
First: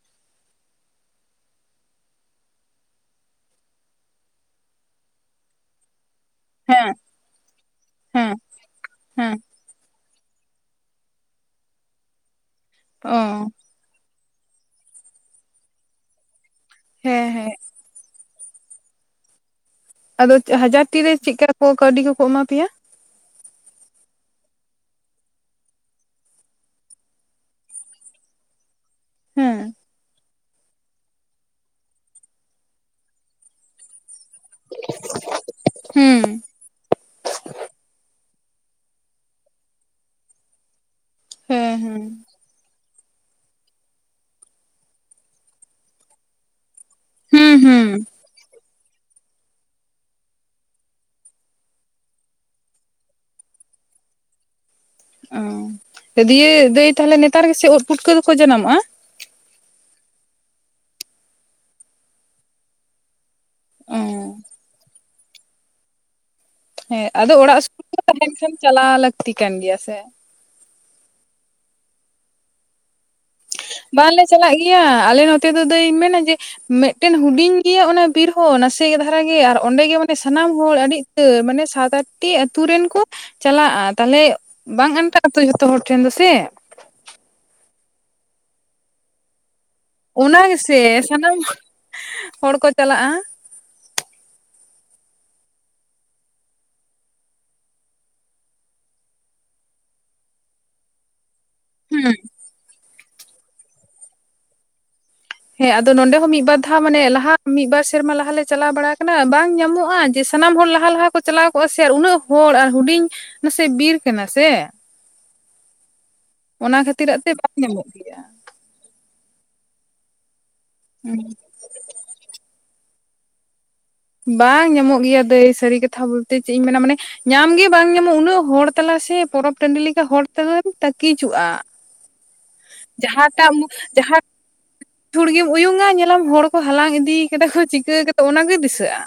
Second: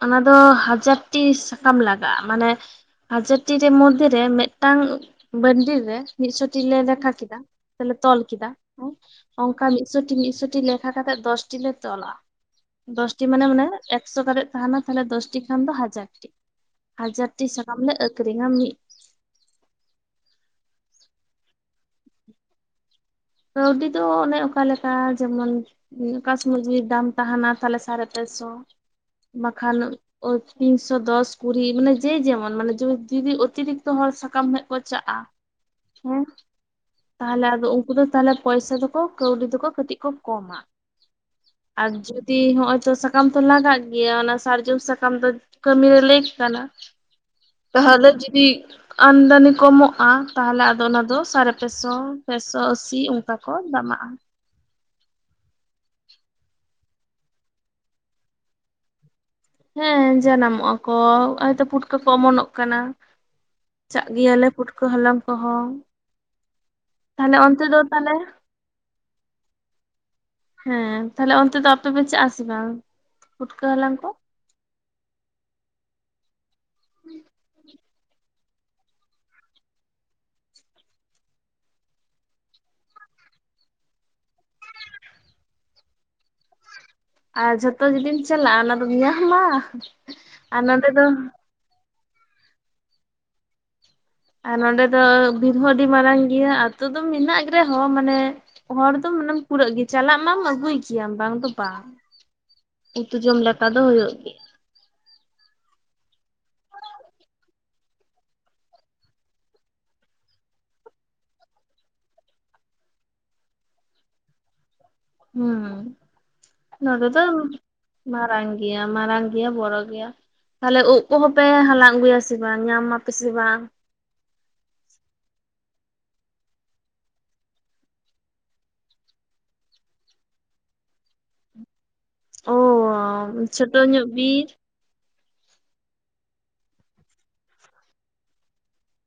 ᱚᱱᱟ ᱫᱚ ᱦᱟᱡᱟᱨ ᱴᱤ ᱥᱟᱠᱟᱢ ᱞᱟᱜᱟᱜᱼᱟ ᱢᱟᱱᱮ ᱦᱟᱡᱟᱨ ᱴᱤ ᱨᱮ ᱢᱚᱫᱷᱮ ᱨᱮ ᱢᱤᱫᱴᱟᱝ [unintelligible] ᱨᱮ ᱢᱤᱫ ᱥᱚᱴᱤ ᱞᱮ ᱦᱮᱸ ᱫᱟᱠᱟ ᱠᱮᱫᱟ ᱛᱟᱦᱞᱮ ᱛᱚᱞ ᱦᱮᱸ ᱠᱮᱫᱟ ᱦᱮᱸ [unintelligible] ᱚᱱᱠᱟ ᱢᱤᱫᱥᱚᱴᱤ-ᱢᱤᱫᱥᱚᱴᱤ ᱞᱮᱠᱷᱟ ᱠᱟᱛᱮᱜ ᱫᱚᱥᱴᱤ ᱞᱮ ᱛᱚᱞᱟ ᱚ ᱫᱚᱥᱴᱤ ᱢᱟᱱᱮ ᱢᱟᱱᱮ ᱮᱠᱥᱚ ᱠᱟᱛᱮᱫ ᱛᱟᱦᱮᱱᱟ ᱛᱟᱦᱚᱞᱮ ᱫᱚᱥᱴᱤ ᱠᱷᱟᱱ ᱫᱚ ᱦᱟᱡᱟᱨᱴᱤ, ᱦᱮᱸ ᱦᱟᱡᱟᱨ ᱴᱤ ᱦᱮᱸ ᱥᱟᱠᱟᱢ ᱞᱮ [unintelligible] [unintelligible] ᱟᱫᱚ ᱦᱟᱡᱟᱨ ᱴᱤ ᱨᱮ ᱪᱮᱜᱠᱟ ᱠᱚ ᱠᱟᱹᱣᱰᱤ ᱠᱚᱠᱚ ᱮᱢᱟ ᱯᱮᱭᱟ? ᱠᱟᱹᱣᱰᱤ ᱫᱚ ᱚᱱᱮ ᱚᱠᱟ ᱞᱮᱠᱟ ᱡᱮᱢᱚᱱ ᱚᱠᱟ ᱥᱚᱢᱚᱭ [unintelligible] ᱫᱟᱢ ᱛᱟᱦᱮᱱᱟ ᱛᱟᱦᱚᱞᱮ ᱥᱟᱨᱮ ᱛᱮ ᱥᱚ, ᱦᱮᱸ ᱵᱟᱠᱷᱟᱱ [unintelligible] ᱛᱤᱱᱥᱚ ᱫᱚᱥ ᱠᱩᱲᱤ ᱢᱟᱱᱮ ᱡᱮ ᱡᱮᱢᱚᱱ ᱢᱟᱱᱮ ᱡᱩᱫᱤ ᱚᱛᱤᱨᱤᱠ ᱥᱟᱠᱟᱢ ᱦᱮᱜ ᱠᱚ ᱪᱟᱜᱼᱟ ᱦᱮᱸ ᱦᱩᱸ ᱛᱟᱦᱚᱞᱮ ᱟᱫᱚ ᱩᱱ ᱩᱱᱠᱩ ᱫᱚ ᱛᱟᱦᱚᱞᱮ ᱯᱚᱭᱥᱟ ᱫᱚᱠᱚ ᱠᱟᱹᱣᱰᱤ ᱫᱚᱠᱚ ᱠᱟᱹᱴᱤᱡ ᱠᱚ ᱠᱚᱢᱟ, ᱦᱮᱸ ᱟᱨ ᱦᱮᱸ ᱡᱩᱫᱤ ᱛᱤ ᱦᱚᱸ [unintelligible] ᱥᱟᱠᱟᱢ ᱛᱚ ᱞᱟᱜᱟᱜ ᱜᱮᱭᱟ ᱚᱱᱟ ᱥᱟᱨᱡᱚᱢ ᱥᱟᱠᱟᱢ ᱫᱚ ᱠᱟᱹᱢᱤᱨᱮ ᱞᱤᱠ ᱠᱟᱱᱟ, ᱦᱩᱸ ᱦᱩᱸ ᱛᱟᱦᱚᱞᱮ ᱡᱩᱫᱤ ᱟᱢᱫᱟᱱᱤ ᱠᱚᱢᱚᱜᱼᱟ ᱛᱟᱦᱚᱞᱮ ᱟᱫᱚ ᱚᱱᱟ ᱫᱚ ᱥᱟᱲᱮ ᱯᱮᱥᱚ ᱯᱮ ᱥᱚ [unintelligible] ᱪᱤ ᱚᱱᱠᱟ ᱠᱚ ᱫᱟᱢᱟᱜᱼᱟ, [unintelligible] ᱫᱤᱭᱮ ᱫᱟᱹᱭ ᱛᱟᱦᱞᱮ ᱱᱮᱛᱟᱨ ᱜᱮᱥᱮ ᱩᱫ ᱯᱩᱴᱠᱟᱹ ᱫᱚᱠᱚ ᱡᱟᱱᱟᱢᱚᱜᱼᱟ᱾ ᱦᱮᱸ ᱡᱟᱱᱟᱢᱚᱜᱼᱟ ᱠᱚᱻ ᱦᱚᱭᱛᱚ ᱯᱩᱴᱠᱟᱹ ᱠᱚ ᱚᱢᱚᱱᱚᱜ ᱠᱟᱱᱟ᱾ ᱚ ᱪᱟᱜ ᱜᱮᱭᱟᱞᱮ ᱯᱩᱴᱠᱟᱹ ᱦᱟᱞᱟᱝ ᱠᱚᱦᱚᱸ ᱦᱮᱸ ᱟᱫᱚ ᱛᱟᱦᱞᱮ ᱚᱲᱟᱜ ᱚᱱᱛᱮ ᱥᱩᱨ ᱫᱚ ᱠᱚ ᱛᱟᱦᱞᱮ ᱛᱟᱦᱮᱱ ᱠᱷᱟᱱ ᱪᱟᱞᱟᱣ ᱞᱟᱹᱠᱛᱤ ᱠᱟᱱ ᱜᱮᱭᱟ ᱥᱮ, ᱦᱮᱸ ᱛᱟᱦᱞᱮ ᱚᱱᱛᱮ ᱫᱚ ᱟᱯᱮ ᱯᱮ ᱪᱟᱜ ᱟᱥᱮ ᱵᱟᱝ ᱯᱷᱩᱴᱠᱟᱹ ᱦᱟᱞᱟᱝ ᱠᱚ? ᱵᱟᱝᱞᱮ ᱪᱟᱞᱟᱜ ᱜᱮᱭᱟ ᱟᱞᱮ ᱱᱚᱛᱮ ᱫᱚ ᱫᱟ. ᱭ ᱢᱮᱱᱟ ᱡᱮ ᱢᱤᱫᱴᱮᱱ ᱦᱩᱰᱤᱧ ᱜᱮᱭᱟ ᱚᱱᱟ ᱵᱤᱨ ᱦᱚᱸ ᱱᱟᱥᱮ ᱫᱷᱟᱨᱟ ᱜᱮ ᱟᱨ ᱚᱸᱰᱮ ᱜᱮ ᱢᱟᱱᱮ ᱥᱟᱱᱟᱢ ᱦᱚᱲ ᱟᱹᱰᱤ ᱢᱟᱱᱮ ᱥᱟᱛ ᱟᱴ ᱴᱤ ᱟᱛᱳ ᱨᱮᱱ ᱠᱚ ᱪᱟᱞᱟᱜᱼᱟ ᱛᱟᱦᱚᱞᱮ ᱵᱟᱝ ᱟᱱᱴᱟᱜᱼᱟ ᱡᱚᱛᱚ ᱦᱚᱲ ᱴᱷᱮᱱ ᱫᱚ ᱥᱮ, ᱟᱨ ᱡᱚᱛᱚ ᱡᱩᱫᱤᱢ ᱪᱟᱞᱟᱜᱼᱟ ᱚᱱᱟ ᱫᱚᱢ ᱧᱟᱢᱟ, ᱚᱱᱟ ᱟᱨ ᱜᱮᱥᱮ ᱱᱚᱸᱰᱮ ᱫᱚ ᱥᱟᱱᱟᱢ ᱦᱚᱲ ᱠᱚ ᱪᱟᱞᱟᱜᱼᱟ ᱟᱨ ᱱᱚᱰᱮ ᱫᱚ ᱵᱤᱨ ᱦᱚᱸ ᱟᱹᱰᱤ ᱢᱟᱨᱟᱝ ᱜᱮᱭᱟ ᱟᱛᱳ ᱫᱚ ᱢᱮᱱᱟᱜ ᱨᱮᱦᱚᱸ ᱢᱟᱱᱮ ᱦᱚᱲ ᱫᱚ ᱢᱟᱱᱮᱢ ᱯᱩᱨᱟᱹᱜ ᱜᱮ ᱪᱟᱞᱟᱜ ᱢᱟᱢ ᱟᱹᱜᱩᱭ ᱜᱮᱭᱟᱢ ᱵᱟᱝ ᱫᱚ ᱵᱟᱝ, ᱦᱩᱸ ᱩᱛᱩ ᱡᱚᱢ ᱫᱟᱠᱟ ᱫᱚ ᱦᱩᱭᱩᱜ ᱜᱮ ᱦᱮᱸ ᱟᱫᱚ ᱱᱚᱰᱮ ᱦᱚᱸ ᱢᱤᱫ ᱵᱟᱨ ᱫᱷᱟᱣ ᱢᱟᱱᱮ ᱞᱟᱦᱟ ᱢᱤᱫ ᱵᱟᱨ ᱥᱮᱨᱢᱟ ᱞᱟᱦᱟ ᱪᱟᱞᱟᱣ ᱵᱟᱲᱟ ᱟᱠᱟᱱᱟ ᱵᱟᱝ ᱧᱟᱢᱚᱜᱼᱟ ᱡᱮᱥ ᱥᱟᱱᱟᱢ ᱦᱚᱲ ᱞᱟᱦᱟ ᱞᱟᱦᱟ ᱠᱚ ᱪᱟᱞᱟᱣ ᱠᱚᱜᱼᱟ ᱥᱮ ᱟᱨ ᱩᱱᱟᱹᱜ ᱦᱚᱲ ᱟᱨ ᱦᱩᱰᱤᱧ ᱱᱟᱥᱮ ᱵᱤᱨ ᱠᱟᱱᱟ ᱥᱮ, ᱦᱩᱸ ᱚᱱᱟ ᱱᱚᱰᱮ ᱠᱷᱟᱹᱛᱤᱨᱟᱜ ᱫᱚ ᱛᱮ ᱵᱟᱝ ᱧᱟᱢᱚᱜ ᱜᱮᱭᱟ ᱢᱟᱨᱟᱝ ᱜᱮᱭᱟ ᱢᱟᱨᱟᱝ ᱜᱮᱭᱟ ᱵᱚᱲᱚ ᱜᱮᱭᱟ ᱛᱟᱦᱞᱮ ᱩᱫ ᱠᱚᱦᱚᱸ ᱯᱮ ᱦᱟᱞᱟᱝ ᱟᱹᱜᱩᱭᱟ ᱥᱮ ᱵᱟᱝ ᱧᱟᱢ ᱢᱟᱯᱮᱥᱮ ᱵᱟᱝ ᱵᱟᱝ ᱧᱟᱢᱚᱜ ᱜᱮᱭᱟ ᱫᱟᱹᱭ ᱥᱟᱹᱨᱤ ᱠᱟᱛᱷᱟ ᱵᱚᱞᱛᱮ ᱪᱮᱫ ᱤᱧ ᱢᱮᱱᱟ ᱢᱟᱱᱮ ᱧᱟᱢᱜᱮ ᱵᱟᱝ ᱧᱟᱢᱚᱜ-ᱟ ᱩᱱᱟᱹᱜ ᱦᱚᱲ ᱛᱟᱞᱟ ᱥᱮ ᱯᱚᱨᱚᱵ ᱴᱟᱺᱰᱤ ᱞᱮᱠᱟ ᱦᱚᱲ ᱛᱟᱫᱚᱢ ᱛᱟᱠᱤᱡᱚᱜ-ᱟ ᱚ ᱡᱟᱦᱟᱸ ᱴᱟᱜ ᱢᱩᱸ ᱪᱷᱳᱴᱳ ᱧᱚᱜ ᱡᱟᱦᱟᱸ ᱵᱤᱨ ᱪᱷᱩᱲ ᱜᱮᱢ ᱩᱭᱩᱝᱟ ᱧᱮᱞᱟᱢ ᱦᱚᱲ ᱠᱚ ᱦᱟᱞᱟᱝ ᱤᱫᱤ ᱠᱟᱫᱟ ᱠᱚ ᱪᱤᱠᱟᱹ ᱠᱟᱫᱟ ᱚᱱᱟ ᱜᱮ ᱫᱤᱥᱟᱹᱜ-ᱟ᱾